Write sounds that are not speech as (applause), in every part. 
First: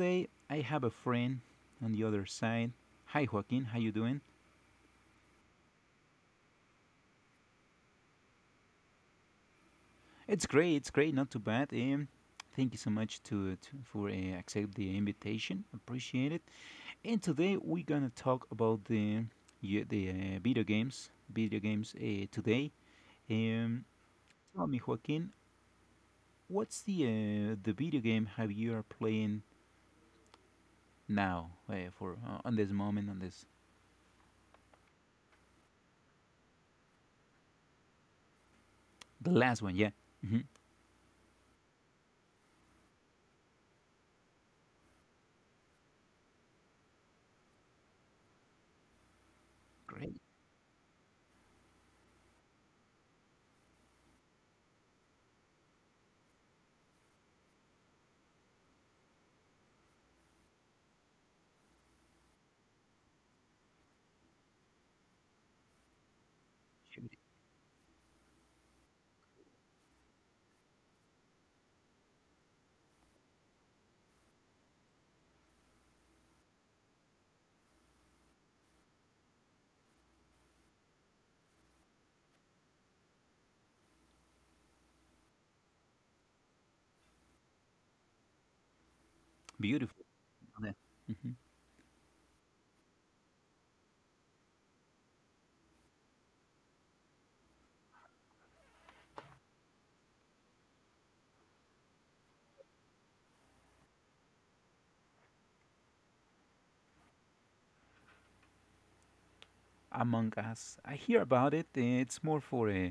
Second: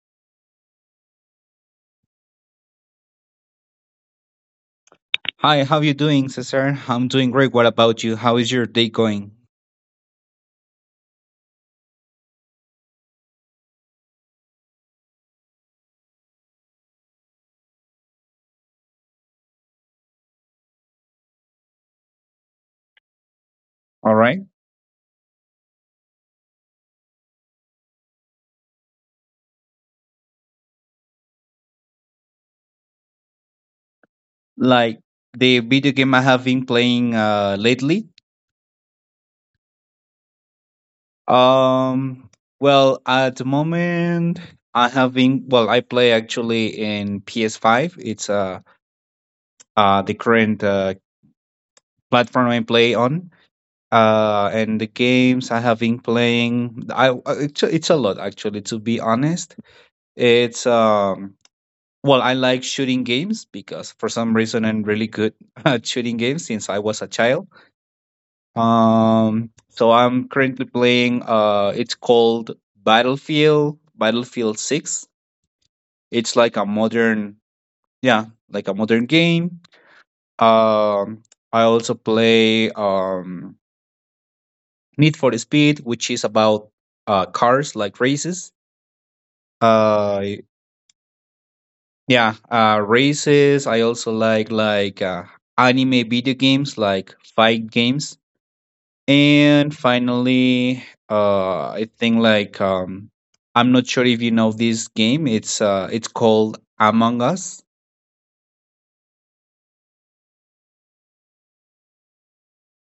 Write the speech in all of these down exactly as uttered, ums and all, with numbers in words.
today I have a friend on the other side. Hi, Joaquin. How you doing? Hi, how you doing, Cesar? I'm doing great. What about you? How is your day going? It's great. It's great. Not too bad. Um, thank you so much to, to for uh, accept the invitation. Appreciate it. And today we're gonna talk about the, yeah, the uh, video games. Video games uh, today. Um, All right. tell me, Joaquin, what's the uh, the video game have you are playing now uh, for uh, on this moment on this Like the video game I have been playing uh lately. the last one? Yeah. Mm-hmm. Um well, at the moment I have been well, I play actually in P S five. It's uh uh the Great. current uh platform I play on. Uh and the games I have been playing I uh, it's, a- it's a lot actually to be honest. It's um Well, I like shooting games because for some reason I'm really good (laughs) at shooting games since I was a Judy. child. Um, so I'm currently playing. Uh, it's called Battlefield Battlefield Six. It's like a modern, yeah, like a modern game. Um, I also play um, Need for Speed, which is about uh, cars like races. Beautiful. Uh, Yeah. Mhm. Yeah, uh, races. I also like like uh, anime video games, like fight games, and finally, uh, I think like um, I'm not sure if you know this game. It's uh, it's called Among Us. Among Us. I hear about it. uh, It's more for uh,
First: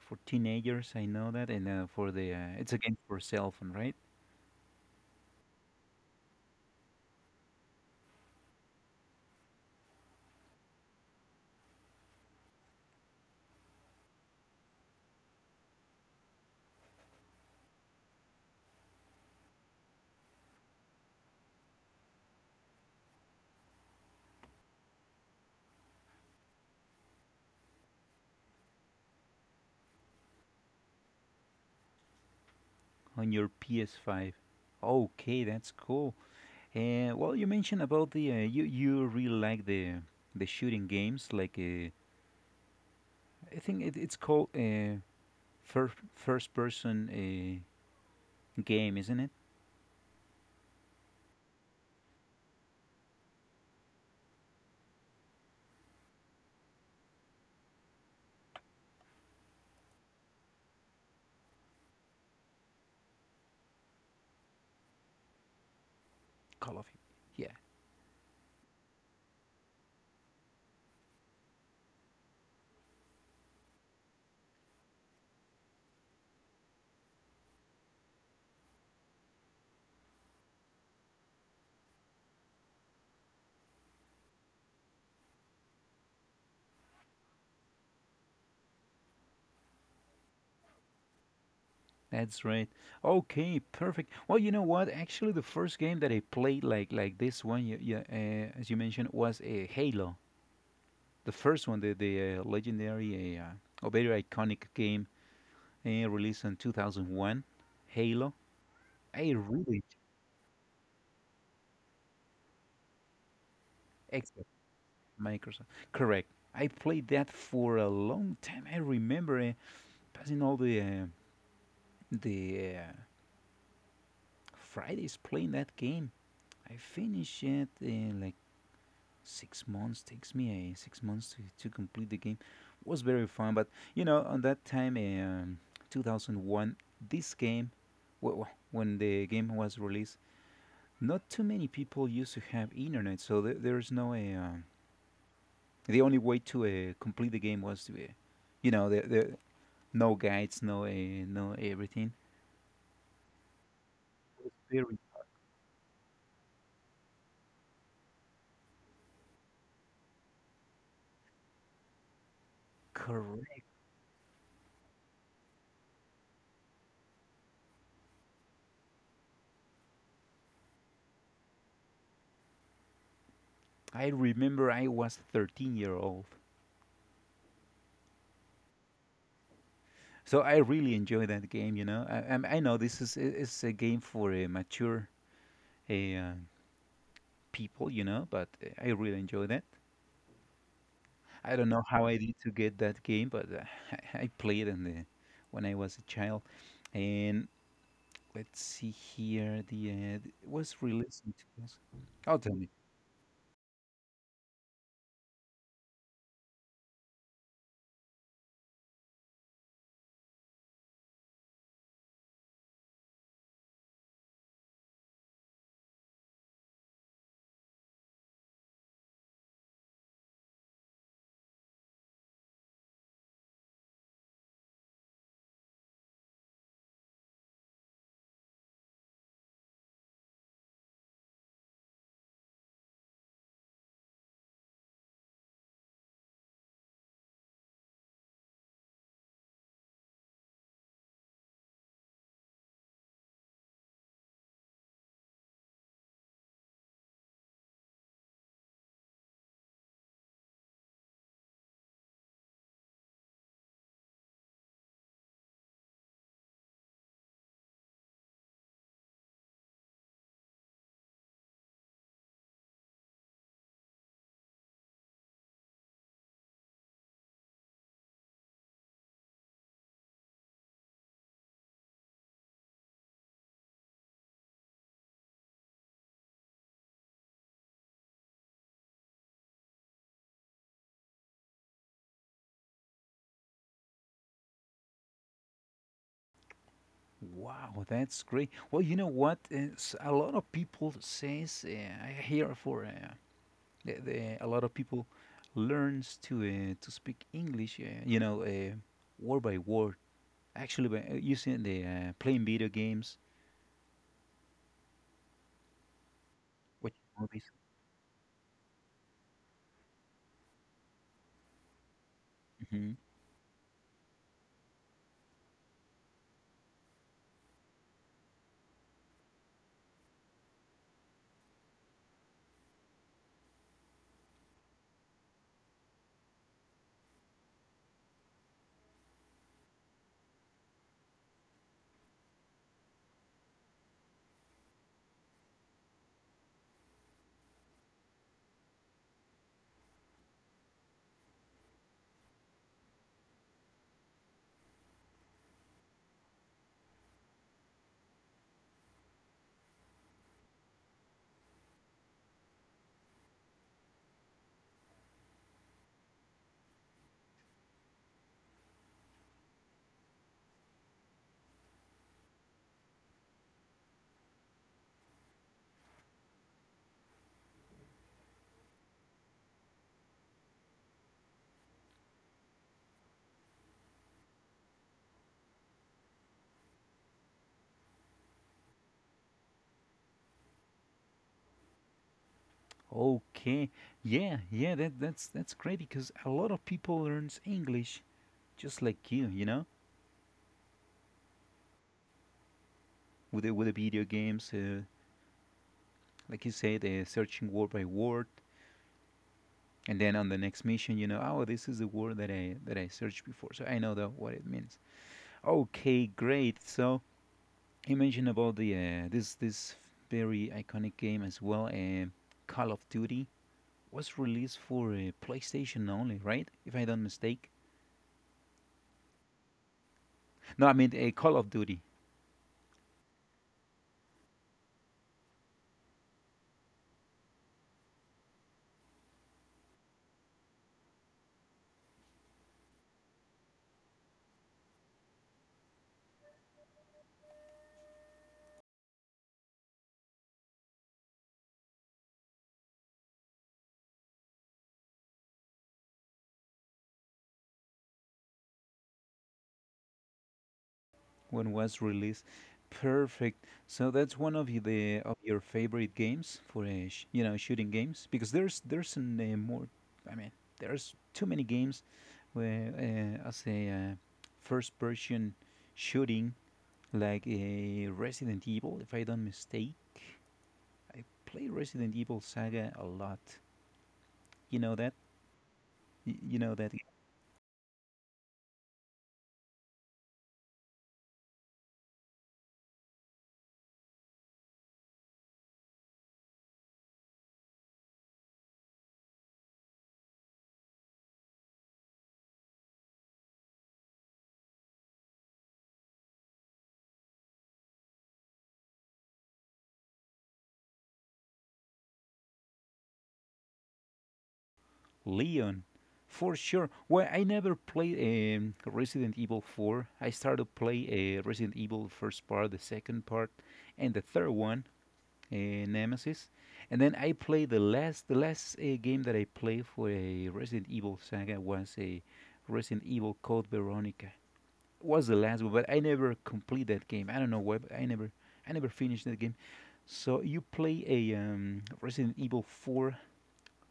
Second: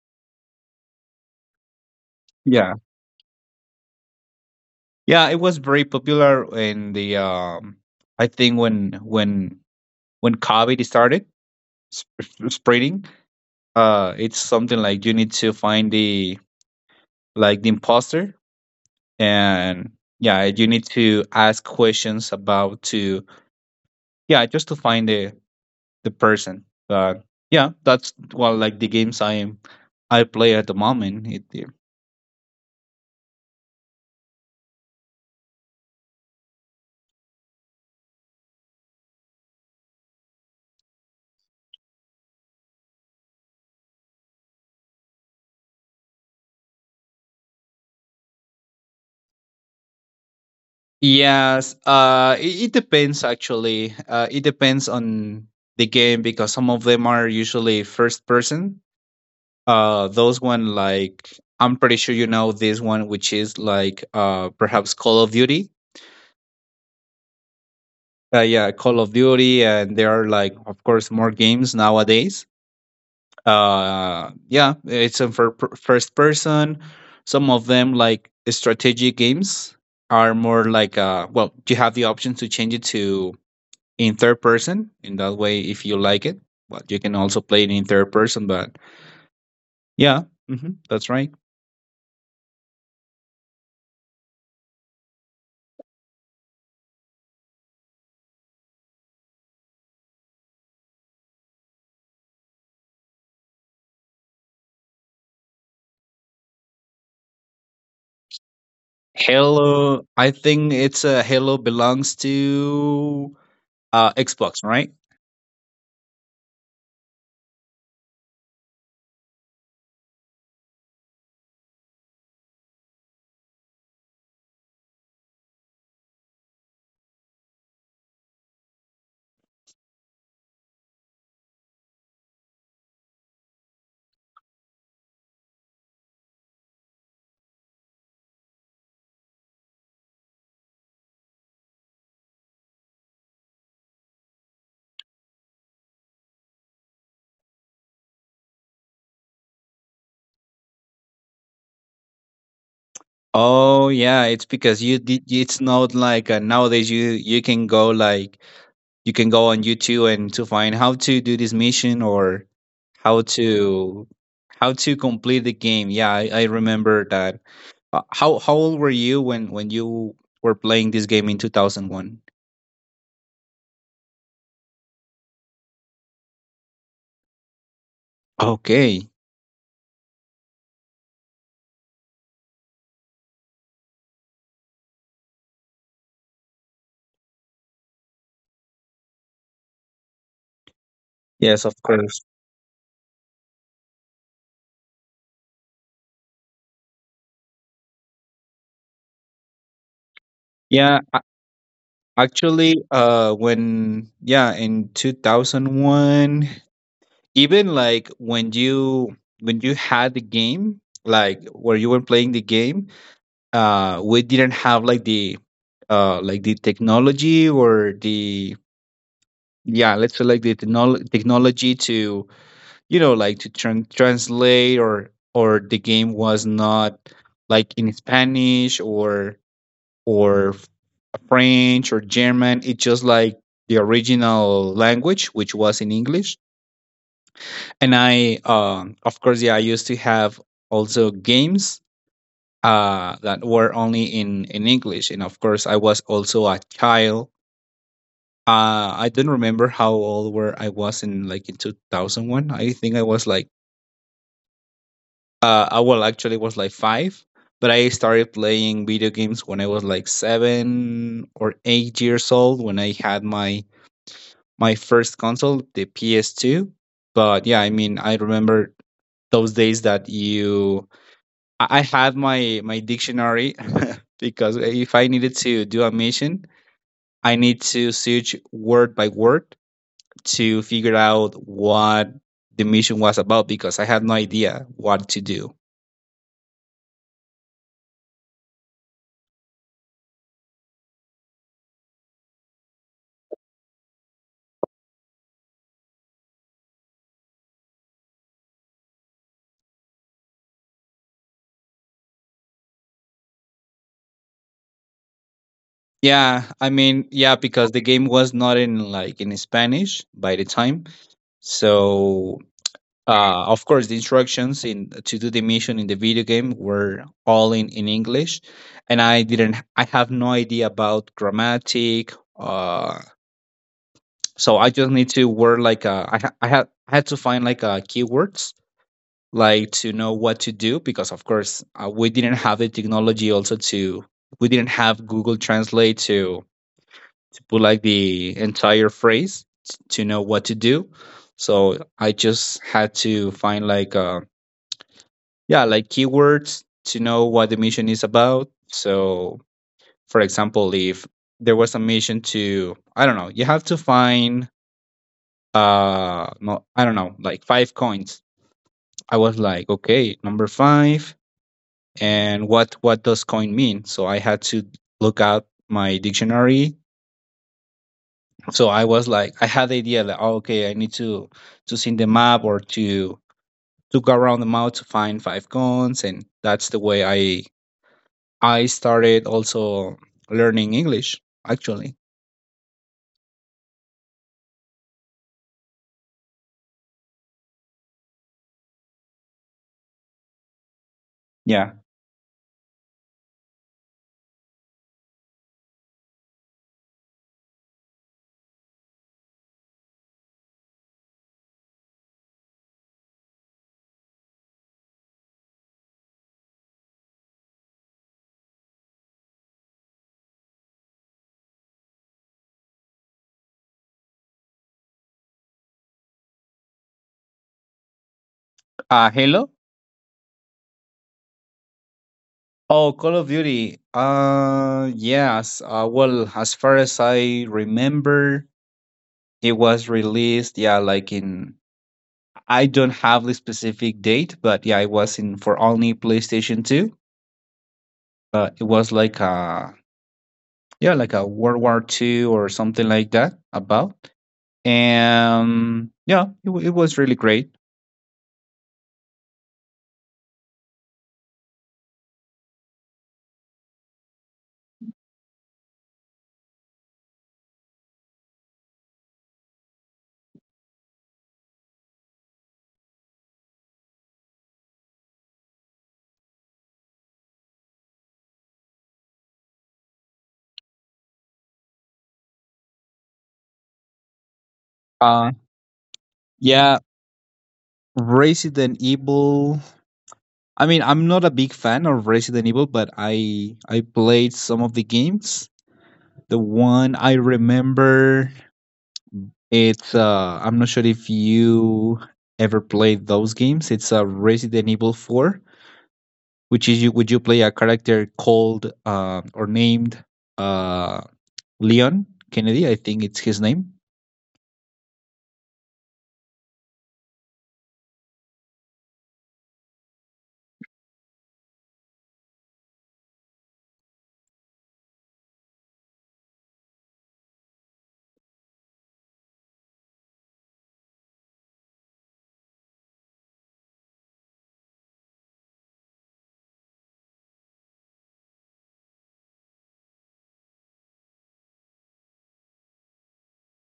for teenagers. I know that, and uh, for the, uh, it's Yeah, a game for cell phone, right? yeah, it was very popular in the um, I think when when when COVID started sp- spreading. Uh, it's something like you need to find the like the imposter, and yeah, you need to ask questions about to yeah, just to find the the person. But yeah, that's well, like the games i i play at the moment it, yeah. On your P S five. Okay, that's cool. Uh, well, you mentioned about the uh, you you really like the the shooting games, like uh, I think it, it's called uh, first first person uh, game, isn't it? Yes, uh it, it depends actually uh it depends on the game, because some of them are usually first person. Uh those one like, I'm pretty sure you know this one, which is like uh perhaps Call of Duty. Call of Duty. Yeah. Uh, yeah, Call of Duty, and there are like, of course, more games nowadays. Uh, yeah, it's a fir- per- first person. Some of them, like strategic games, are more like, uh, well, you have the option to change it to in third person. In that way, if you like it, but you can also play it in third person. But yeah, hmm that's right. That's right. Okay, perfect. Well, you know what? Actually, the first game that I played like like this one, you, you, uh, as you mentioned, was a Halo. The first one, the the uh, legendary, uh, uh, or very iconic game uh, released in twenty oh one, Halo. I really Halo, I think it's a uh, Halo belongs to uh, Xbox, Xbox, right? Microsoft. Correct. I played that for a long time. I remember uh, passing all the uh, the uh, Fridays playing that game. I finished it in like six months. Takes me uh, six months to, to complete the game. Was very fun. But you know, on that time, eh, um, two thousand one, this game, w- w- when the game was released, not too many people used to have internet. So there there's no. A. uh, the only way to uh, complete the game was to, uh, you know the, the no guides, no uh, no everything. Oh yeah, it's because Very you did. It's not like uh, nowadays you you can go like, you can go on YouTube and to find how to do this mission, or how correct. to how to complete the game. Yeah, I, I remember that. Uh, how how old were you when when you were playing this game in two thousand one? I remember I was thirteen year old. Okay. So I really enjoy that game. You know, I I'm- I know this is i- is a game for uh, mature uh, people. You know, but uh, I really enjoy that. I Yes, don't of know how I course. did to get that game, but uh, (laughs) I, I played in the when I was a child. And let's see here. The uh, it was Yeah, a- released in two thousand. Oh, tell me. actually, uh, when yeah, in two thousand one. Even like when you when you had the game, like where you were playing the game, uh we didn't have like the uh like the technology, or the yeah, let's say like the technol- technology to, you know, like to tran translate, or or the game was not like in Spanish, or or French or German. It's just like the original language, which was in English. And I, um of course, yeah, I used to have also games uh, that were only in in English, and of course, I was also a child. Uh, I don't remember how old were I was in like in two thousand one. I think I was like, uh, I well actually was like five, but I started playing video games when I was like seven or eight years old, when I had my my first console, the P S two. But yeah, I mean, I remember those days that you I I had my my dictionary (laughs) because if I needed to do a mission, I need to search word by word to figure out what the mission was about, because I had no idea what to do. Wow, that's great. Well, you know what? Uh, s- a lot of people says uh, I hear for uh, The- the- a lot of people learns to uh, to speak English, uh, you know, uh, word by word. Actually, by uh, using the uh, playing video games, Yeah, I watching mean, yeah, movies. because the game was not in like in Spanish by the time. So, hmm uh, of course, the instructions in to do the mission in the video game were all in in English, and I didn't. I have no idea about grammatic, uh, so I just need to word like uh, I ha- I had, I had to find like uh, keywords like to know what to do, because of course uh, we didn't have the technology also to, we didn't have Google Translate to to put like the entire phrase t- to know what to do. So I just had to find like uh, yeah, like keywords to know what the mission is about. So for example, if there was a mission to, I don't know, you have to find uh no, I don't know, like five coins. I was like, okay, number five, and what what does coin mean? So I had to look out my dictionary. So I was like, I had the idea that, oh, okay, I need to to see the map, or to to go around the map to find five coins. And that's the way i i started also learning English actually. Okay, yeah, yeah, that that's that's great because a lot of people learns English just like you, you know, Yeah. with the, with the video games, uh, like you said, uh, searching word by word, and then on the next mission, you know, oh, this is the word that I that I searched before, so I know that what it means. Okay, great. So you mentioned about the uh, this this very iconic game as well. Uh, Call of Duty was released for uh, PlayStation only, right? If I don't mistake. Uh hello? No, I mean, uh, Call of Duty Oh, Call of Duty. Uh, yes. Uh, well, as far as I remember, it was released, yeah, like in, I don't have the specific date, but yeah, it was in for only PlayStation Two. But it was like a, yeah, like a World War Two or something like that. About, and yeah, it, wa- it was really great. when was released. Perfect. So that's one of y- the of your favorite games for uh, sh- you know shooting games because there's there's an, uh, more. I mean, there's too many games where, uh, as a, uh, first person shooting, like a Resident Evil, if I don't mistake. I play Resident Evil Saga a lot. You know that? Uh, Y- You know that? yeah, Resident Evil. I mean, I'm not a big fan of Resident Evil, but I I played some of the games. The one I remember, it's uh, I'm not sure if you ever played those games. It's a uh, Resident Evil four, which is, you would, you play a character called uh, or named uh, Leon Kennedy? I think it's his name. Leon, for sure. Well, I never played um, Resident Evil four. I started to play, uh, Resident Evil first part, the second part, and the third one, uh, Nemesis. And then I played the last the last uh, game that I played for a Resident Evil Saga was a Resident Evil Code Veronica. Was the last one, but I never complete that game. I don't know why, but I never I never finished that game. So you play a, um, Resident Evil four,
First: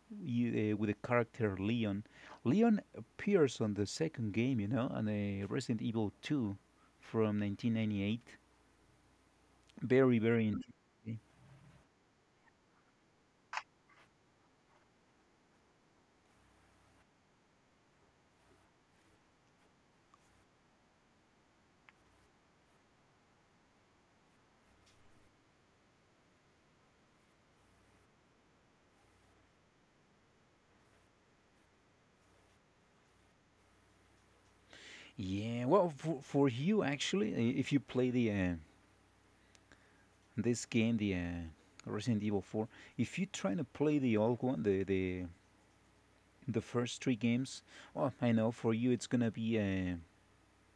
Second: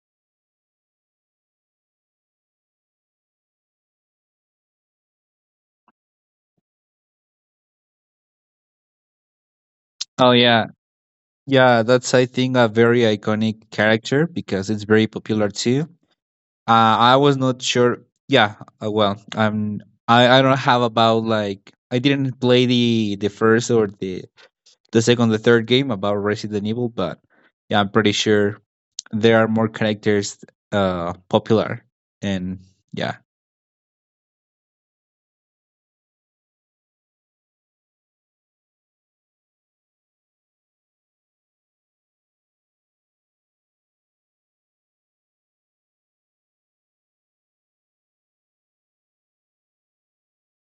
you, uh, with a character Leon. Leon appears on the second game, you know, on a Resident Evil two from nineteen ninety-eight. Very, Oh very yeah, interesting. yeah. That's, I think, a very iconic character because it's very popular too. Uh, I was not sure. Yeah, uh, well, I'm. I I don't have about like, I didn't play the the first, or the the second, the third game about Resident Evil, but yeah, I'm pretty sure there are more characters uh, popular, and yeah, Yeah, well, for, for you actually, i- if you play the, uh, this game, the, uh, Resident Evil four, if you're trying to play the old one, the the the first three games, well, I know for you it's gonna be uh,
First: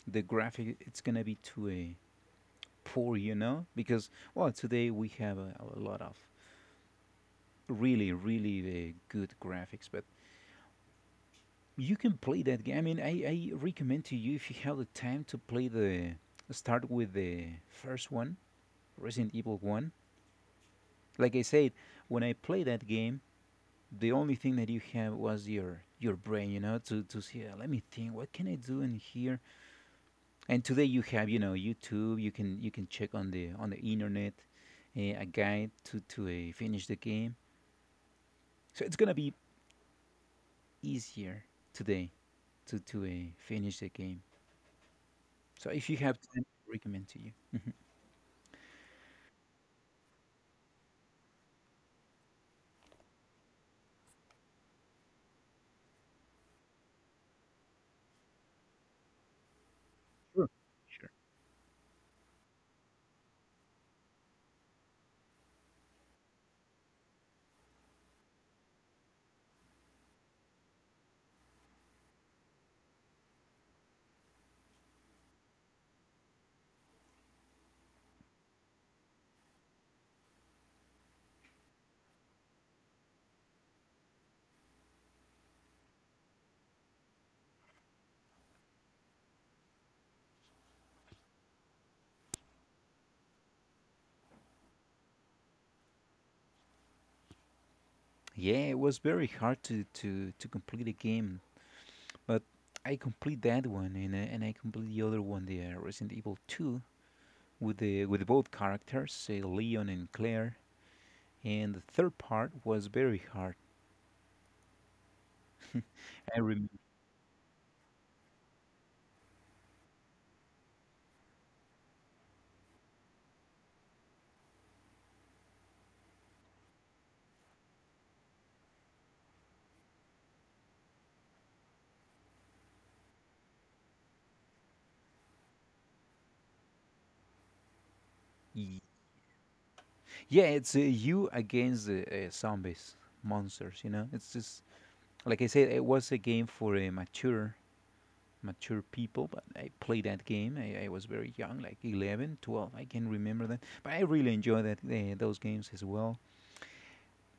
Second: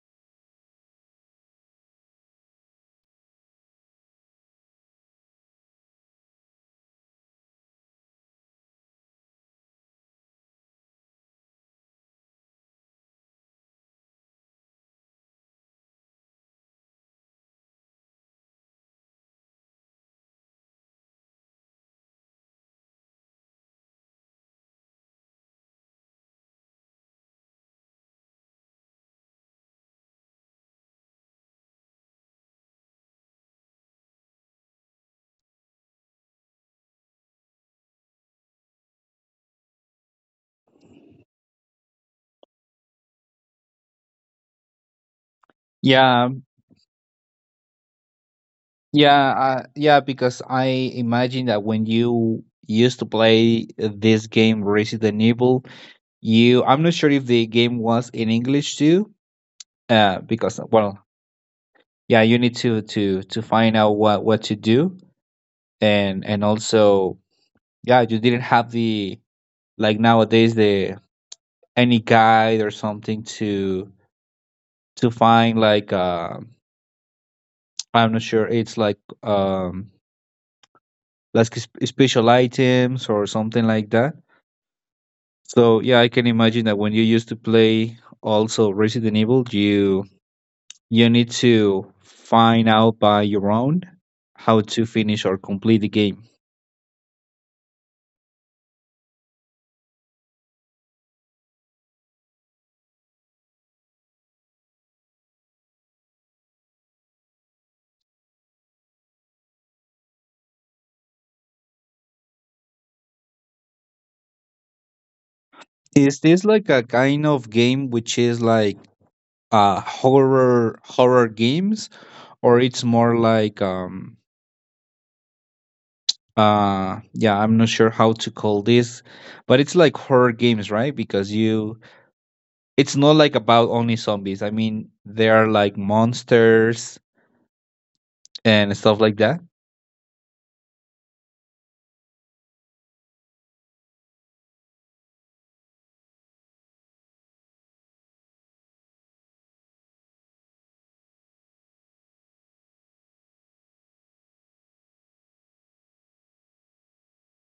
the graphic. It's gonna be too, Uh, poor, you know, because well, today we have a, a lot of really, really uh, good graphics. But you can play that game. I mean, I, I recommend to you if you have the time to play the start with the first one, Resident Evil One. Like I said, when I play that game, the only thing that you have was your your brain, you know, to to see. Uh, let me think. What can I do in here? And today you have, you know, YouTube. You can you can check on the on the internet, uh, a guide to to uh, finish the game. So it's gonna be easier today to to uh, finish the game. So if you have yeah, time, I recommend to you. yeah, uh, yeah. Because I imagine that when you used to play this game Resident Evil, you I'm not sure if the game was in English too, uh, Sure. because well, Sure. yeah, you need to to to find out what what to do, and and also yeah, you didn't have the like nowadays the any guide or something to to find like uh, I'm not sure it's like um like sp- special items or something like that. So yeah, I can imagine that when you used to play also Resident Evil, you you need to find out by your own how to finish or complete the game. Yeah, it was very hard to to to complete the game. But I complete that one and, uh, and I complete the other one, the uh, Resident Evil Two, with the with both characters, say Leon and Claire. And the third part was very hard. Is I this like remember. a kind of game which is like uh horror horror games, or it's more like um uh yeah, I'm not sure how to call this, but it's like horror games, right? Because you, it's not like about only zombies, I mean, there are like monsters and stuff like that. Yeah, it's, uh, you against the, uh, zombies, monsters. You know, it's just like I said, it was a game for a mature mature people, but I played that game. I, I was very young, like eleven, twelve. I can remember that. But I really enjoy that uh, those games as well.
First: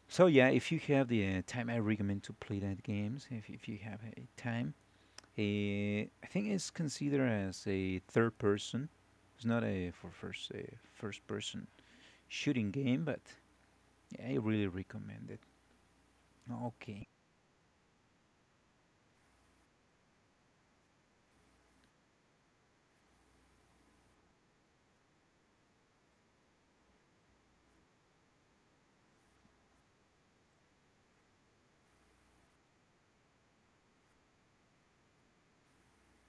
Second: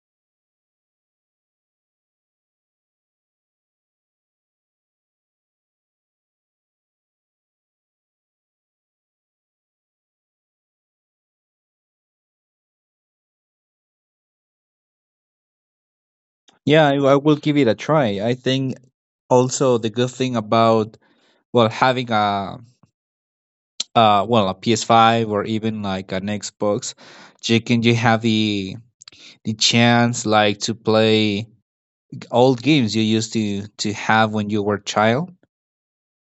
So yeah, if you have the uh, time, I recommend to play that games. If if you have a time, uh, I think it's considered as a third person. It's not a for first uh, first person shooting game. But yeah, I really recommend it. Yeah, i, Okay. I will give it a try, I think. Also the good thing about, well, having a uh well a P S five, or even like an xbox, you can, you have the the chance like to play old games you used to to have when you were child.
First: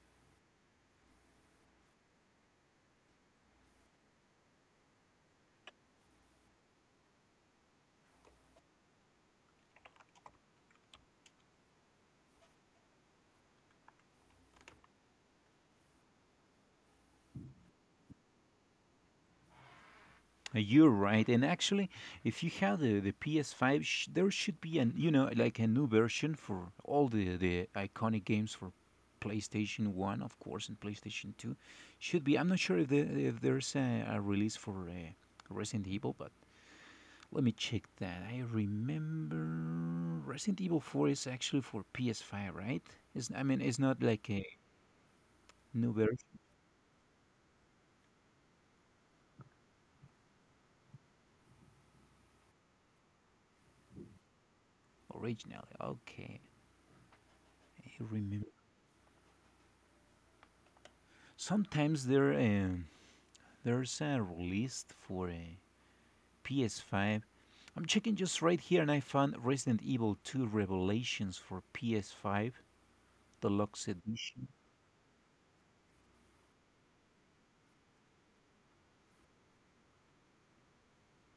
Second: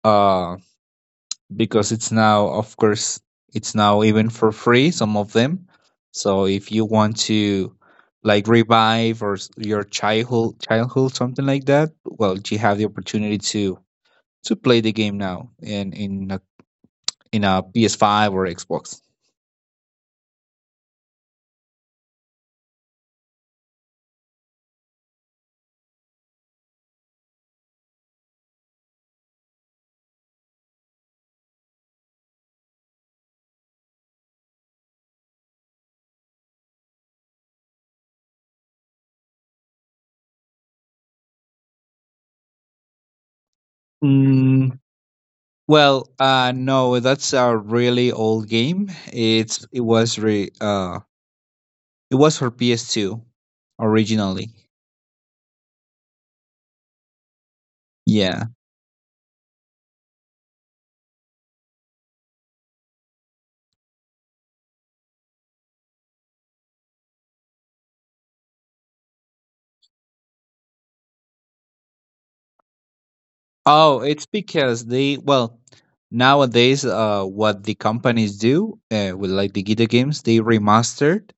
Uh. Because it's now, of course, it's now even for free some of them. So if you want to like revive or s- your childhood childhood something like that, well, you have the opportunity to to play the game now in in a, in a P S five or xbox. You're right, and actually, if you have the, the P S five, sh- there should be an, you know like a new version for all the the iconic games for PlayStation One, of course, and PlayStation Two. Should be. I'm not sure if, the, if there's a, a release for uh, Resident Evil, but let me check that. I remember Resident Evil Four is actually for P S five, right? It's, I mean, it's not like a Mm, new well, version uh, no, that's a really old game. It's it was re uh it was for P S two originally. originally. Okay, I Yeah. remember. Sometimes there. Um, There's a release for uh, P S five. I'm checking just right here and I found Resident Evil two Revelations for P S five Deluxe Oh, it's Edition. because they, well, nowadays uh what the companies do uh, with like the Gita games, they remastered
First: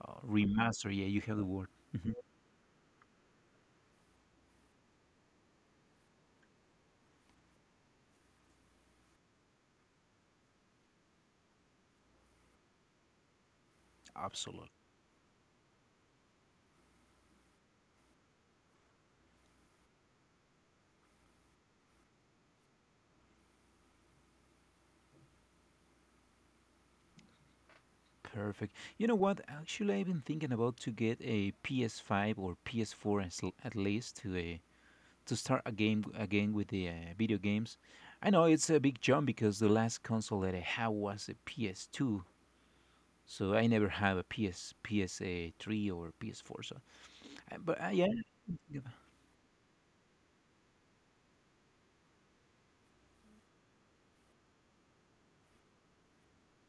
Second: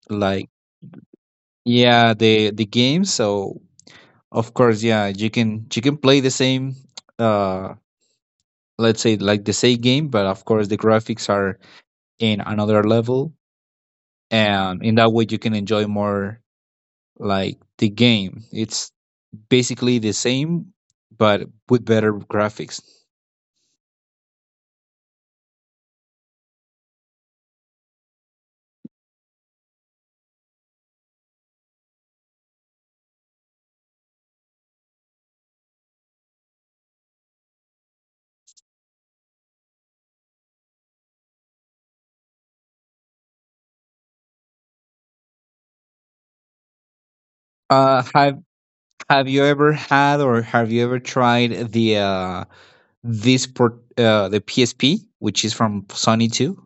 Uh, like, remaster, yeah, you have the word. yeah, the the games. So of course, yeah, you can you can play the same uh let's say like the same game, but of course the graphics are in another level. Absolutely. And in that way you can enjoy more, like, the game it's basically the same, but with better graphics. Perfect. You know what? Actually, I've been thinking about to get a P S five or P S four, as l- at least to a to start a game again with the uh, video games. I know it's a big jump because the last console that I had was a P S two, so I never have a P S P S three or P S four. So, uh, but uh, Uh, yeah, have yeah, Have you ever had, or have you ever tried the uh, this port, uh, the P S P, which is from Sony too?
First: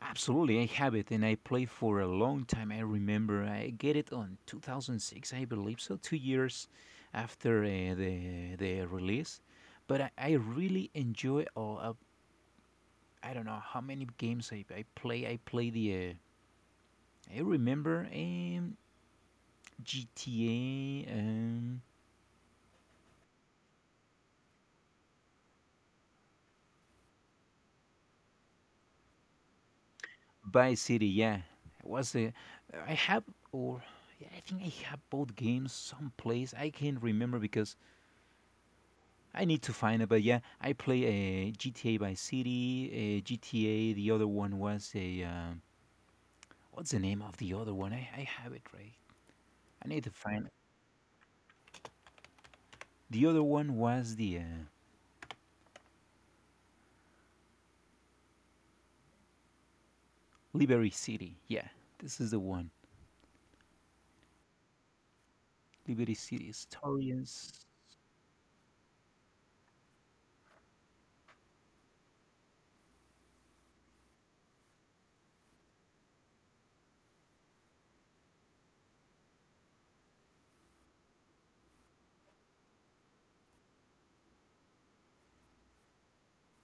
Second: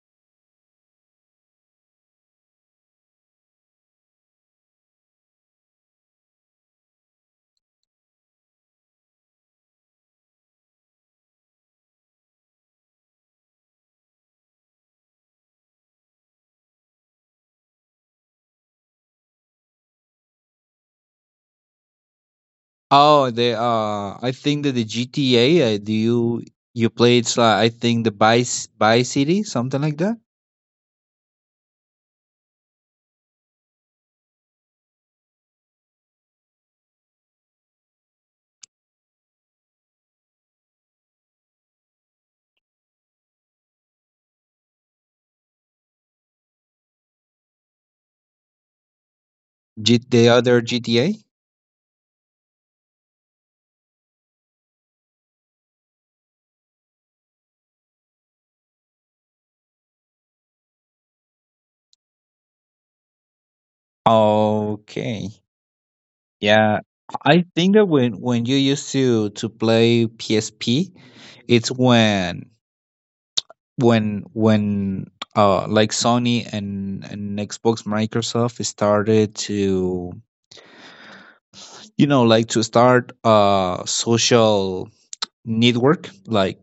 absolutely, I have it, and I played for a long time. I remember I get it on two thousand six, I believe, so two years after uh, the the release. But I, I really enjoy all. Uh, I don't know how many games I, I play. I play the. Uh, I remember, um, G T A. Um, Oh, the uh, I think that the G T A. Uh, do you you played? Uh, I think the Vice Vice City, something like that. By City, yeah. It was a, I have, or yeah, I think I have both games someplace. I can't remember because I need to find it. But yeah, I play a G T A Vice City, a G T A. The other one was a, um, what's the name of the other one? I, I have it right. I need G- to The find it. other G T A. The other one was the uh, Liberty City. Yeah, this is the one. Okay, Liberty City yeah. I Historians. think that when when you used to to play P S P. It's when when when uh like Sony and and Xbox Microsoft started to, you know like to start a social network, like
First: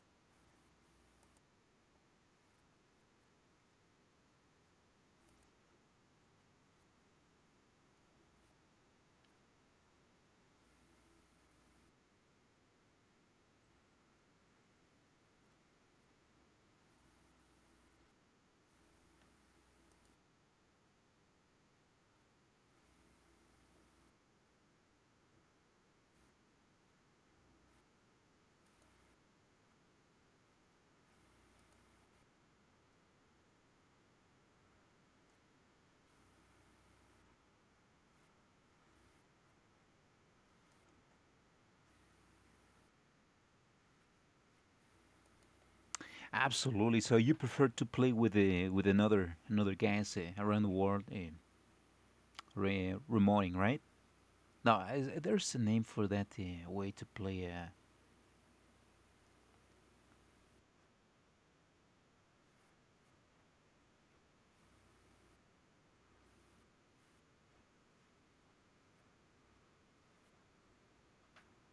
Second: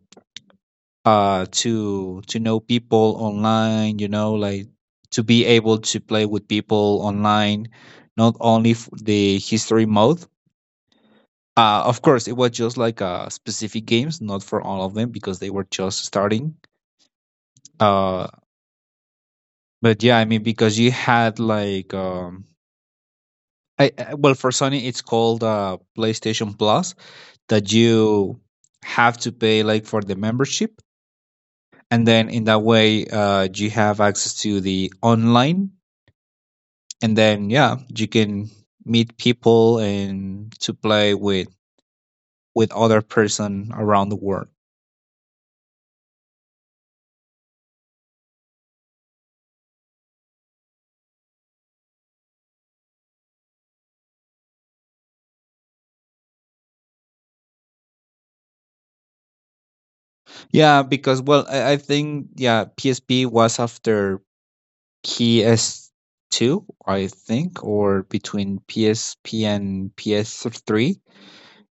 uh to to know people online, you know like to be able to play with people online, not only f- the history mode. Uh of course it was just like uh specific games, not for all of them because they were just starting. uh but yeah, I mean, because you had like um I, I well, for Sony it's called uh, PlayStation Plus, that you have to pay like for the membership, and then in that way, uh, you have access to the online. And then yeah, you can meet people and to play with with other person around the world. Absolutely. So you prefer to play with a, with another another guys uh, around the world. Uh, Re- remoting, right? No, is, there's a name for that uh, way to play. Uh, Yeah, because well I, I think yeah, P S P was after P S two, I think, or between P S P and P S three.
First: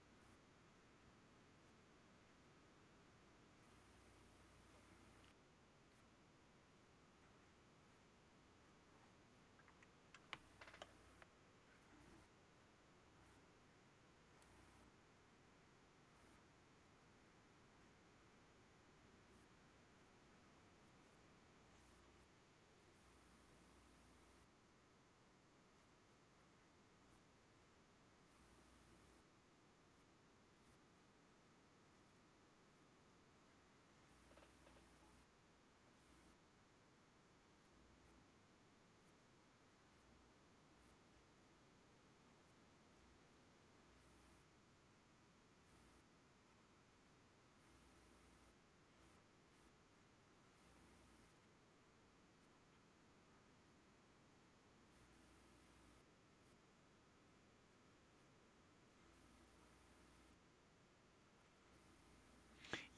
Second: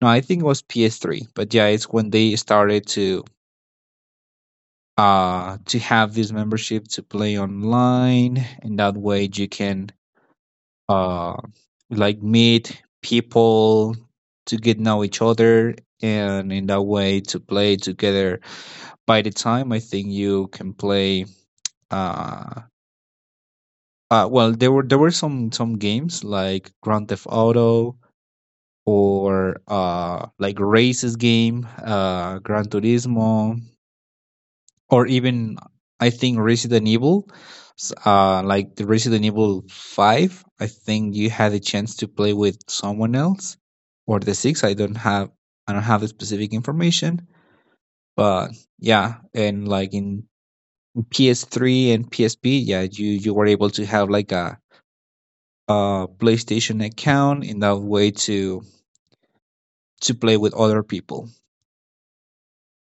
No, I think it was P S three. But yeah, it's when they started to uh to have this membership to play online, and that way you can uh like meet people, to get know each other, and in that way to play together. By the time I think you can play. uh uh well, there were there were some some games like Grand Theft Auto, or uh like races game, uh Gran Turismo, or even I think Resident Evil, s- uh, like the Resident Evil Five. I think you had a chance to play with someone else, or the six. I don't have I don't have the specific information, but yeah, and like in P S three and P S P, yeah, you you were able to have like a, a PlayStation account, in that way to to play with other people.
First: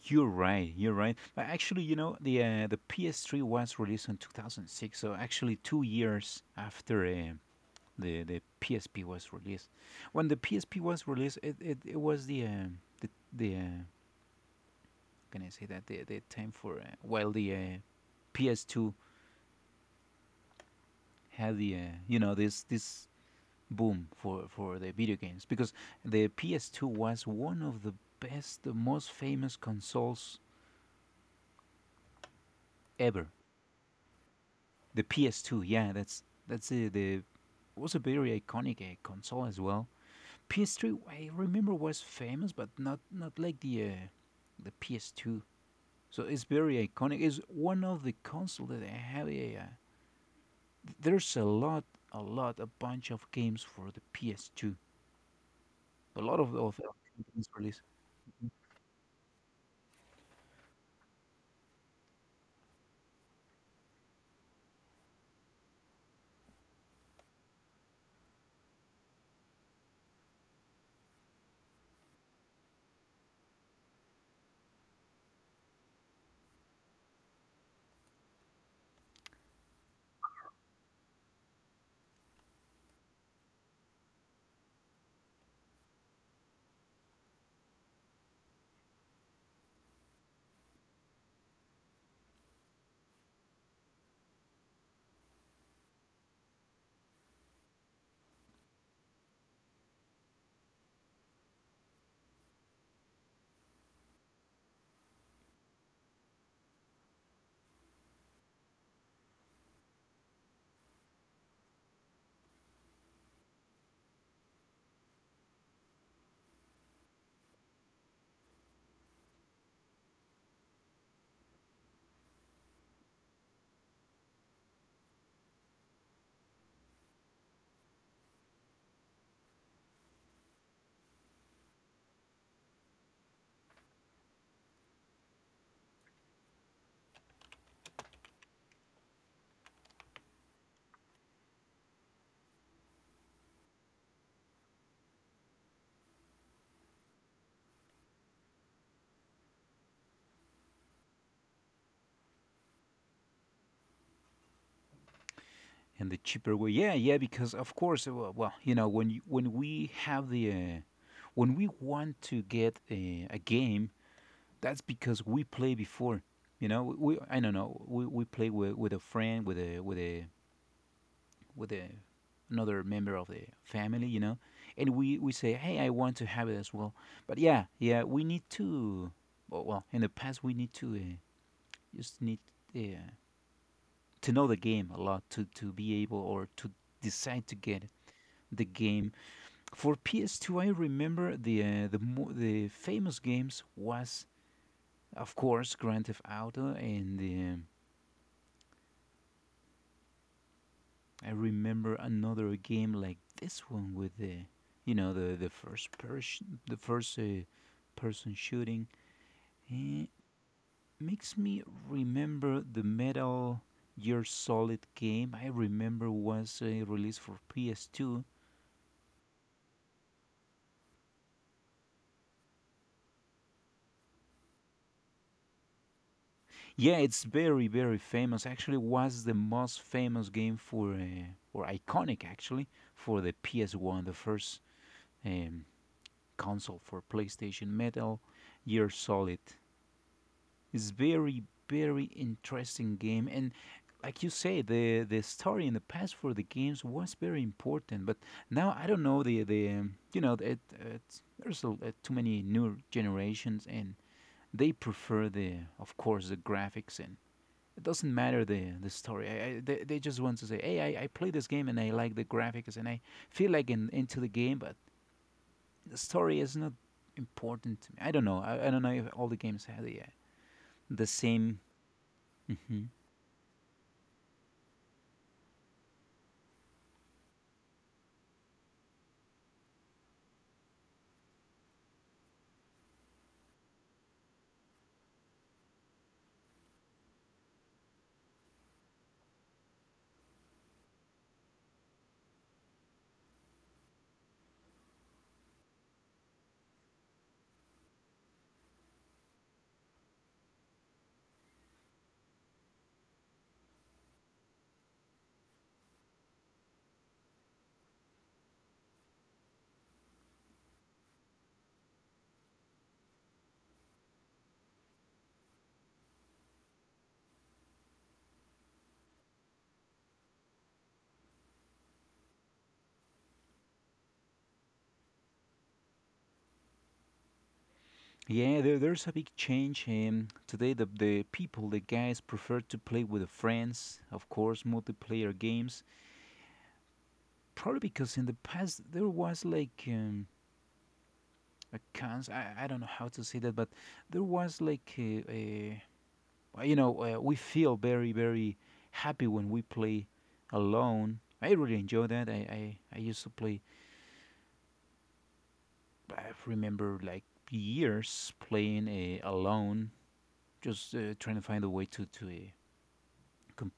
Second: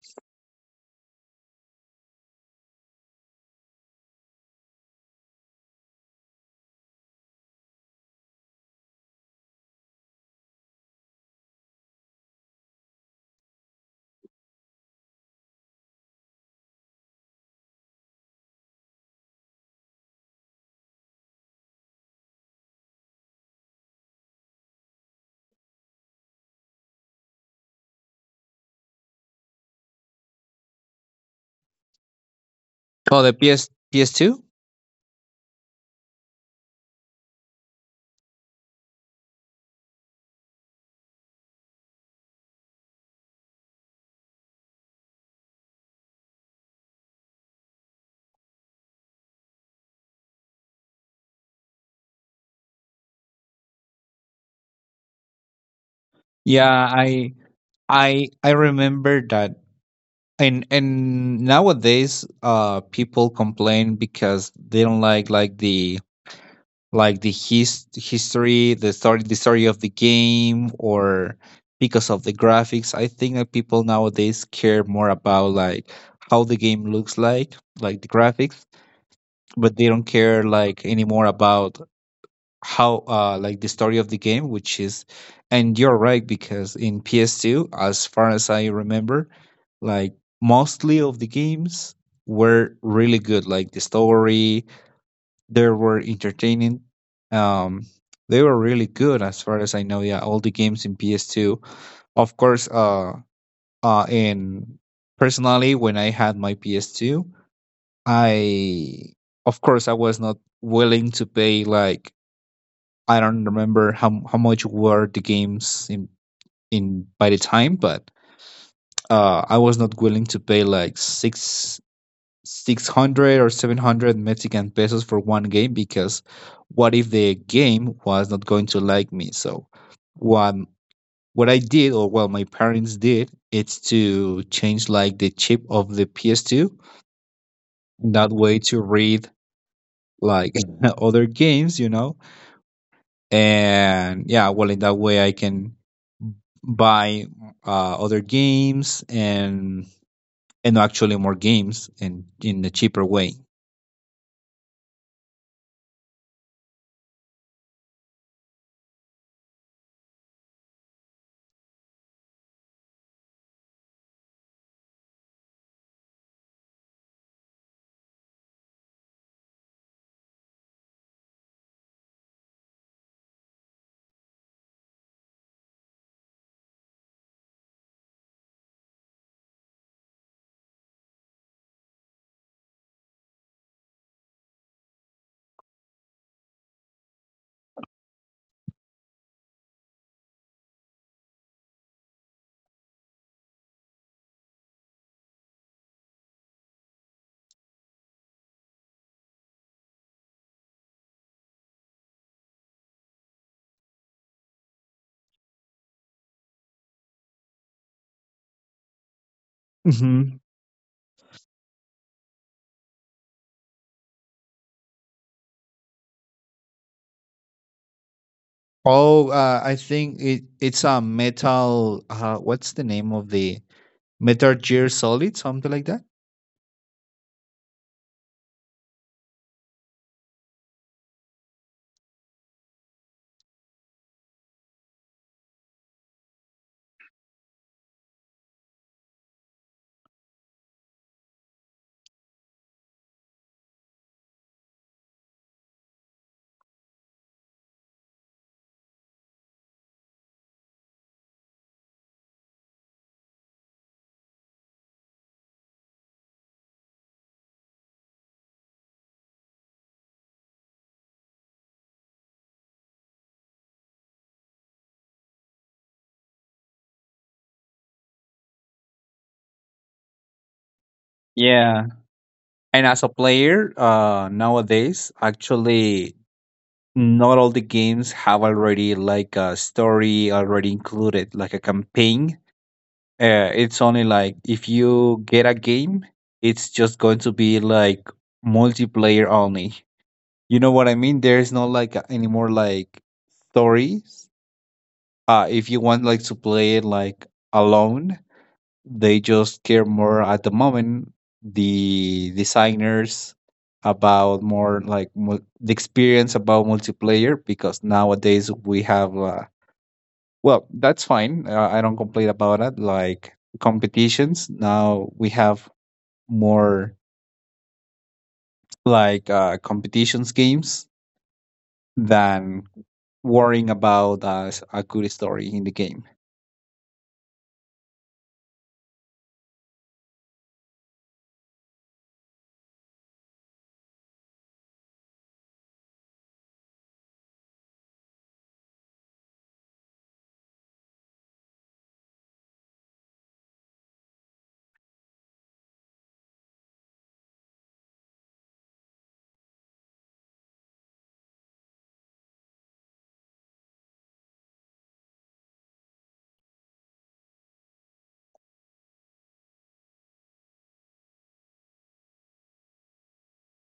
You're right. You're right. But actually, you know, the uh, the P S three was released in two thousand six, so actually two years after uh, the the P S P was released. When the P S P was released, it it, it was the uh, the the uh, how can I say that, the the time for uh, while the uh, P S two had the uh, you know this this boom for, for the video games because the P S two was one of the best, the most famous consoles Oh, ever. the P S P S two. The P S two, yeah, that's that's the the was a very iconic uh, console as well. P S three, I remember was famous, but not not like the uh, the P S two. So it's very iconic. It's one of the consoles that I have. Yeah, yeah. There's a lot, a lot, a bunch of games for the P S two. A lot of of, Yeah, of I games released. I I remember that. And and nowadays uh people complain because they don't like like the like the his, history, the story the story of the game, or because of the graphics. I think that people nowadays care more about like how the game looks like, like the graphics. But they don't care like anymore about how uh like the story of the game, which is. And you're right, because in P S two, as far as I remember, like mostly of the games were really good, like the story, they were entertaining. um they were really good, as far as I know. Yeah, all the games in P S two, of course. Uh uh in Personally, when I had my P S two, I, of course, I was not willing to pay like. I don't remember how how much were the games in in by the time. But uh, I was not willing to pay like six six hundred or seven hundred Mexican pesos for one game, because what if the game was not going to like me? So what what I did, or well, my parents did, it's to change like the chip of the P S two, in that way to read like (laughs) other games, you know. And yeah, well, in that way, I can buy uh, other games, and and no, actually more games in in a cheaper way. And the cheaper way. Yeah, yeah, because of course, uh, well, you know, when you, when we have the uh, when we want to get a, a game, that's because we play before. You know, we I don't know, we, we play with, with a friend, with a with a with a another member of the family, you know, and we we say, hey, I want to have it as well. But yeah, yeah, we need to. Well, well, in the past, we need to uh, just need uh, to know the game a lot to to be able or to decide to get it. The game for P S two. I remember the uh, the mo- the famous games was of course Grand Theft Auto, and um I remember another game like this one with the, you know, the the first person, the first uh, person shooting. Eh, Hmm. Makes me remember the Metal Gear Solid game. I remember was uh, released for P S two. Oh, uh, I think it it's a metal. Uh, what's the name of the Metal Gear Solid? Something like that. Yeah, it's very, very famous. Actually, was the most famous game for, uh, or iconic actually, for the P S one, the first um, console for PlayStation. Metal Gear Solid. It's very, very interesting game, and like you say, the the story in the past for the games was very important. But now I don't know the the um, you know it, it's, there's a, uh, too many new generations, and they prefer the of course the graphics, and it doesn't matter the the story. I, I, they, they just want to say, hey, I, I play this game and I like the graphics, and I feel like in, into the game, but the story is not important to me. I don't know. I, I don't know if all the games have the, uh, the same. Yeah. Hmm. And as a player, uh, nowadays, actually not all the games have already like a story already included, like a campaign. Uh, it's only like, if you get a game, it's just going to be like multiplayer only. You know what I mean? There's not like a- any more like stories. Uh, if you want like to play it like alone, they just care more at the moment, the designers, about more like mul- the experience about multiplayer, because nowadays we have, uh, well, that's fine. Uh, I don't complain about it. Like competitions, now we have more like uh, competitions games than worrying about uh, s- a good story in the game. Yeah, there, there's a big change. Um, today, the, the people, the guys, prefer to play with friends, of course, multiplayer games. Probably because in the past there was like, um, a cons. I, I don't know how to say that, but there was like a, a uh, you know, uh, we feel very, very happy when we play alone. I really enjoy that. I, I, I used to play, I remember like years playing uh, alone, just uh, trying to find a way to, to uh,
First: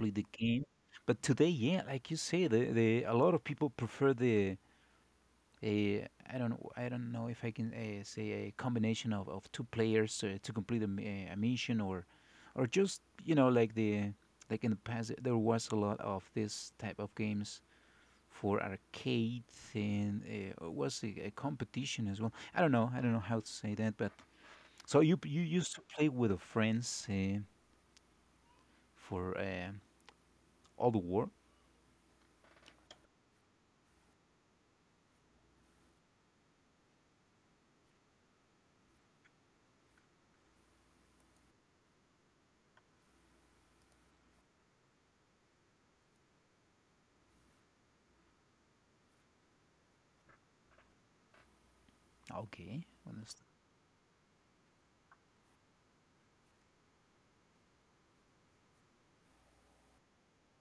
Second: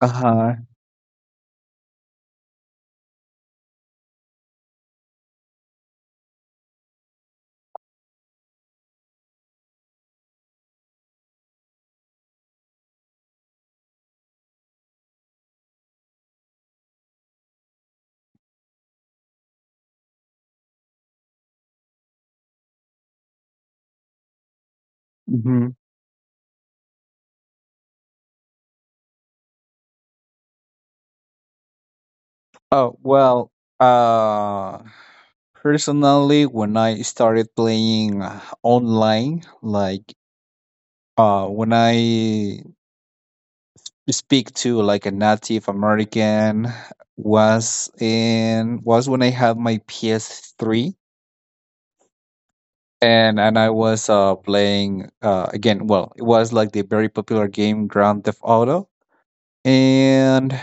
Uh the huh. game. But today, yeah, like you say, the, the, a lot of people prefer the a, I don't, I don't know if I can uh, say a combination of, of two players uh, to complete a, m- a- a mission, or or just, you know, like the, like in the past there was a lot of this type of games for arcade, and uh, it was a, a competition as well. I don't know, I don't know how to say that, but so you you Hmm. used to play with the friends uh, for uh, all the war. Oh well. Uh, Personally, when I started playing uh, online, like, uh, when I speak to like a Native American, was in was when I had my P S three, Okay. and and I was uh playing, uh again, well, it was like the very popular game Grand Theft Auto. And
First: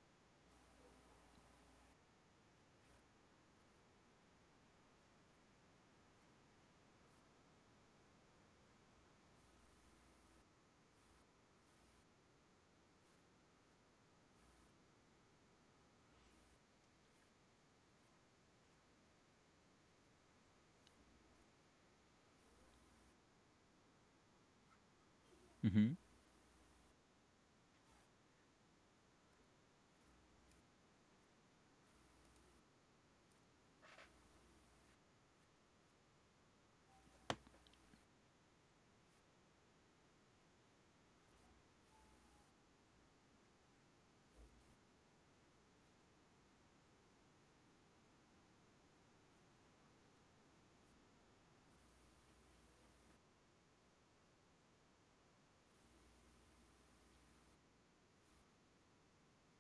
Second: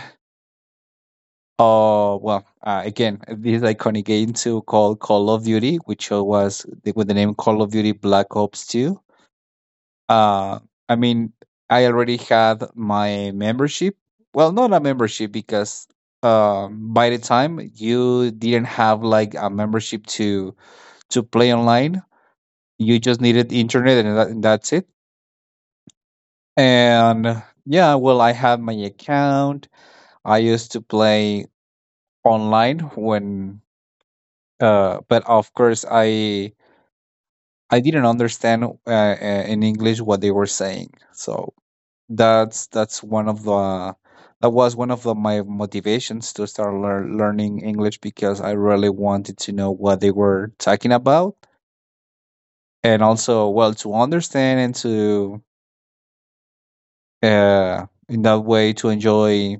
uh well uh, again, this iconic game too called Call of Duty, which uh, was the, with the name Call of Duty Black Ops two. Uh, I mean, I already had my membership. Well, not a membership because, um, by the time you didn't have like a membership to to play online. You just needed internet and, that, and that's it. Mm-hmm. And yeah, well, I had my account. I used to play online when, uh, but of course, I I didn't understand uh, uh, in English what they were saying. So that's that's one of the that was one of the, my motivations to start lear- learning English, because I really wanted to know what they were talking about, and also well to understand and to, uh, in that way, to enjoy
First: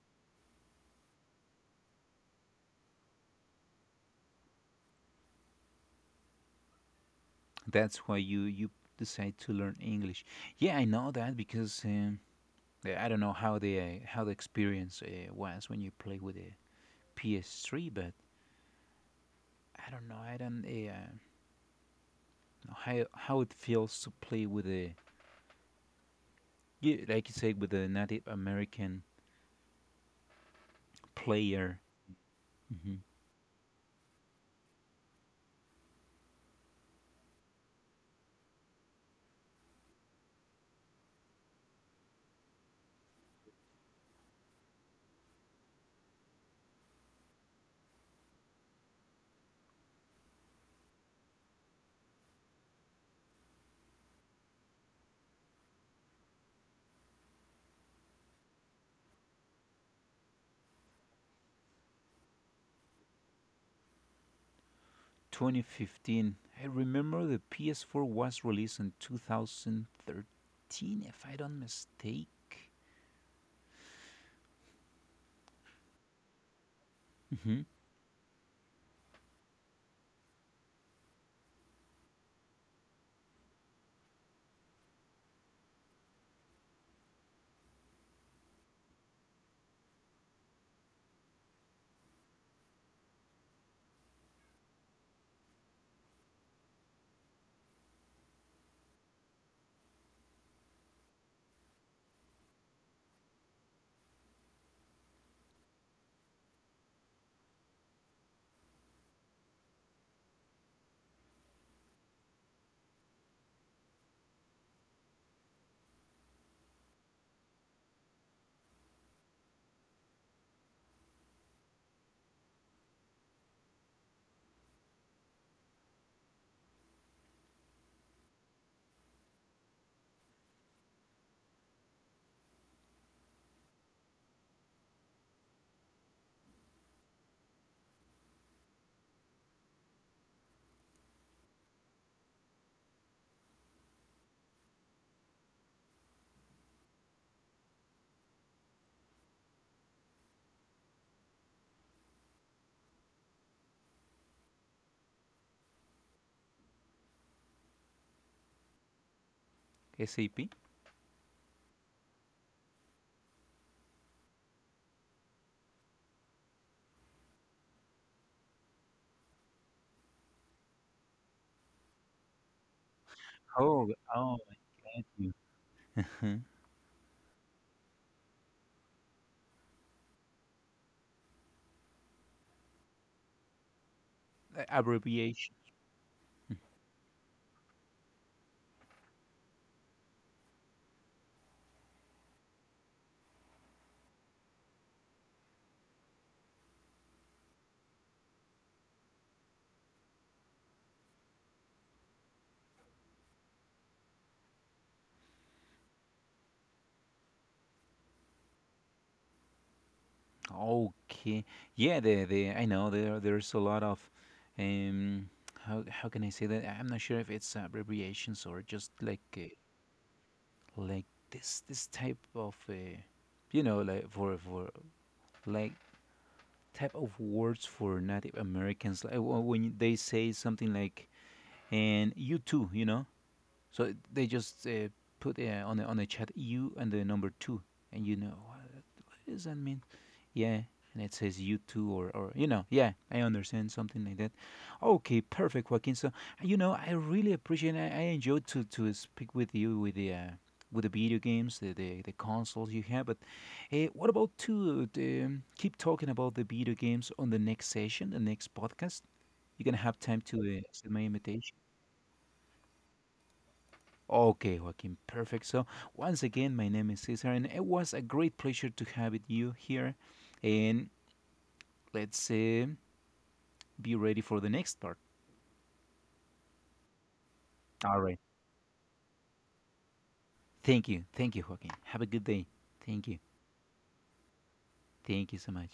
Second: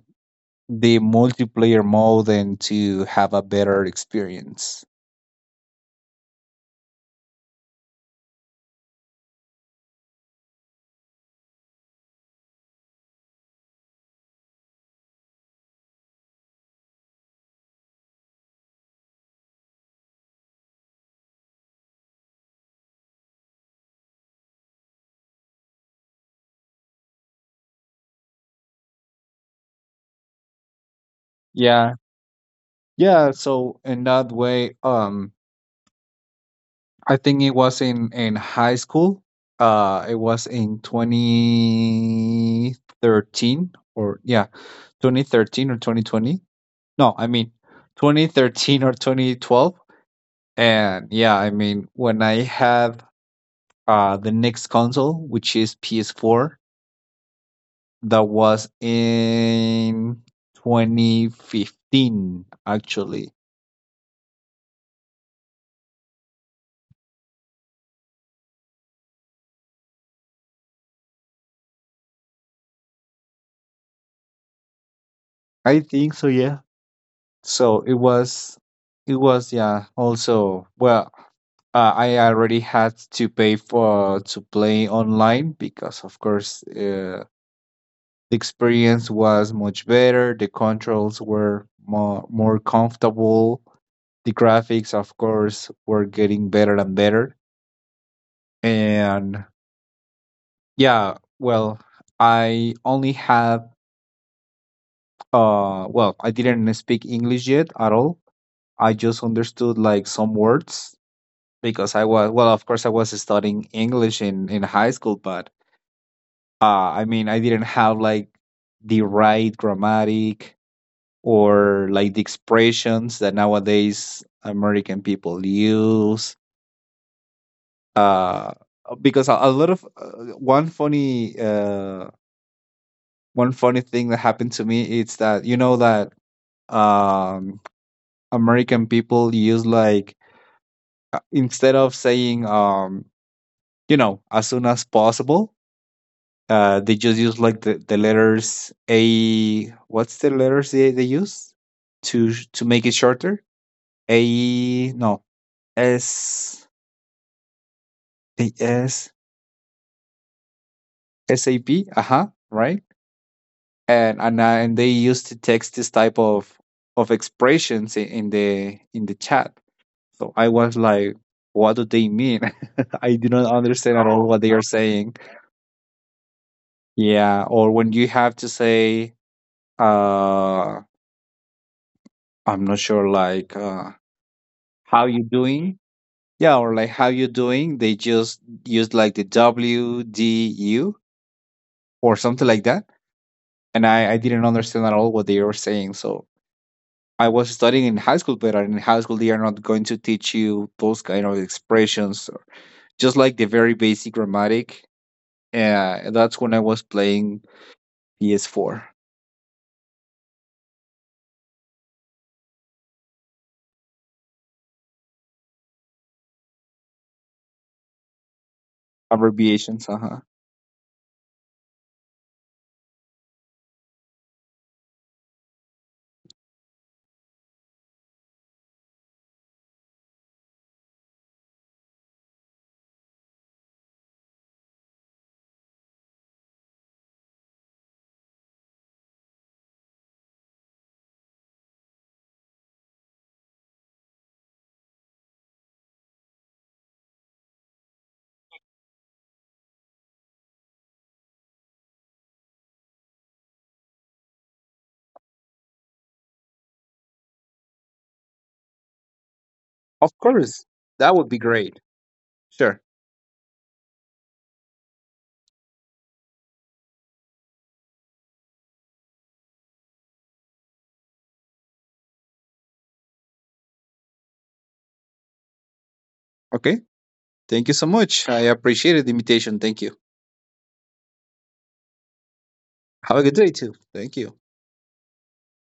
the multiplayer mode and to have a better experience. That's why you you decide to learn English. Yeah, I know that because. Um, Yeah, I don't know how the uh, how the experience uh, was when you play with the P S three, but I don't know. I don't uh, know how how it feels to play with a, yeah, like you said, with a Native American player. Yeah, Hmm. yeah. So in that way, um, I think it was in in high school. Uh, it was in twenty thirteen, or yeah, twenty thirteen or twenty twenty. No, I mean twenty thirteen or twenty twelve. And yeah, I mean when I have uh the next console, which is P S four, that was in twenty fifteen actually. twenty fifteen. I remember the P S four was released in two thousand thirteen, if I don't mistake. I think so. Yeah. Hmm. So it was, it was yeah, also well, uh, I already had to pay for to play online, because of course, uh, the experience was much better. The controls were more more comfortable. The graphics, of course, were getting better and better. And yeah, well, I only have, uh well, I didn't speak English yet at all. I just understood like some words, because I was, well, of course, I was studying English in in high school. But uh, I mean, I didn't have like the right grammatic or like the expressions that nowadays American people use. Uh, because, a, a lot of uh, one funny uh, one funny thing that happened to me is that you know that, um, American people use like, uh, instead of saying, um, you know, as soon as possible. Uh, they just use like the, the letters A. What's the letters they, they use to sh- to make it shorter? A, no, S, the S S A P. S A P. Uh huh. Right. And and uh, and they used to text this type of of expressions, i- in the in the chat. So I was like, what do they mean? (laughs) I do not Oh, understand at all oh, what they are I get saying. you. Yeah. Or when you have to say, uh, I'm not sure, like. Uh, (laughs) how you Abbreviation. doing? Yeah. Or like, how you doing? They just used like the wdu or something like that, and i i didn't understand at all what they were saying. So I was studying in high school, but in high school they are not going to teach you those kind of expressions, or just like the very basic grammatic. Yeah, that's when I was playing P S four. Okay. Yeah, the the I know there, there's a lot of um how how can I say that? I'm not sure if it's abbreviations or just like, uh, Abbreviations. Uh-huh. like this this type of uh, you know, like for for like type of words for Native Americans, like wh- when they say something like, and you too, you know? So they just uh, put uh, on the, on the chat you and the number two, and you know what does that mean? Yeah. And it says you too, or, or, you know, yeah, I understand something like that. Okay, perfect, Joaquin. So, you know, I really appreciate I, I enjoyed to, to speak with you with the. Uh, with the video games, the, the, the consoles you have, but eh, what about to um, keep talking about the video games on the next session, the next podcast? You're gonna have Of time to uh, course, accept my that would be invitation. great. Sure. Okay, Joaquin, perfect. So, once again, my name is Cesar, and it was a great pleasure to have it you here. And let's uh, be ready for the next part. Okay, thank you so All right. much. I appreciated the invitation. Thank you. Thank you. Thank you, Joaquin. Have a good day. Thank you. Have a good day too. Thank you. Thank you so much.